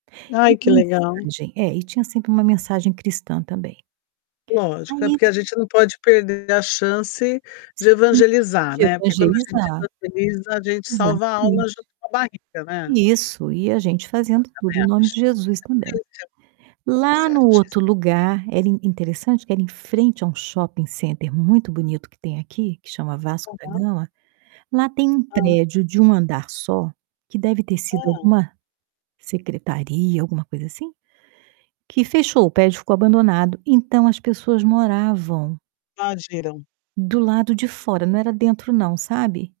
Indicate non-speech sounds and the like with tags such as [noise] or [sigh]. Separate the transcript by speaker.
Speaker 1: E
Speaker 2: Ai, que
Speaker 1: a
Speaker 2: legal.
Speaker 1: mensagem é, e tinha sempre uma mensagem cristã também.
Speaker 2: Lógico, é
Speaker 1: Aí
Speaker 2: porque a gente não pode perder a chance de
Speaker 1: Sim,
Speaker 2: evangelizar,
Speaker 1: de
Speaker 2: né, porque quando a gente
Speaker 1: evangelizar.
Speaker 2: evangeliza a gente salva a alma
Speaker 1: Exatamente.
Speaker 2: junto com a barriga, né.
Speaker 1: Isso. E a gente
Speaker 2: Eu
Speaker 1: fazendo tudo
Speaker 2: também
Speaker 1: em nome
Speaker 2: acho,
Speaker 1: de
Speaker 2: você
Speaker 1: Jesus
Speaker 2: tá
Speaker 1: também.
Speaker 2: [unintelligible] tá
Speaker 1: Lá no outro
Speaker 2: certíssima.
Speaker 1: lugar, era in interessante que era em frente a um shopping center, muito bonito que tem aqui, que chama Vasco da
Speaker 2: Aham.
Speaker 1: Gama, lá tem um
Speaker 2: Hã.
Speaker 1: prédio de 1 andar só, que deve ter sido
Speaker 2: Hum.
Speaker 1: alguma, secretaria, alguma coisa assim, que fechou, o prédio ficou abandonado, então, as pessoas moravam
Speaker 2: Invadiram.
Speaker 1: do lado de fora, não era dentro não, sabe.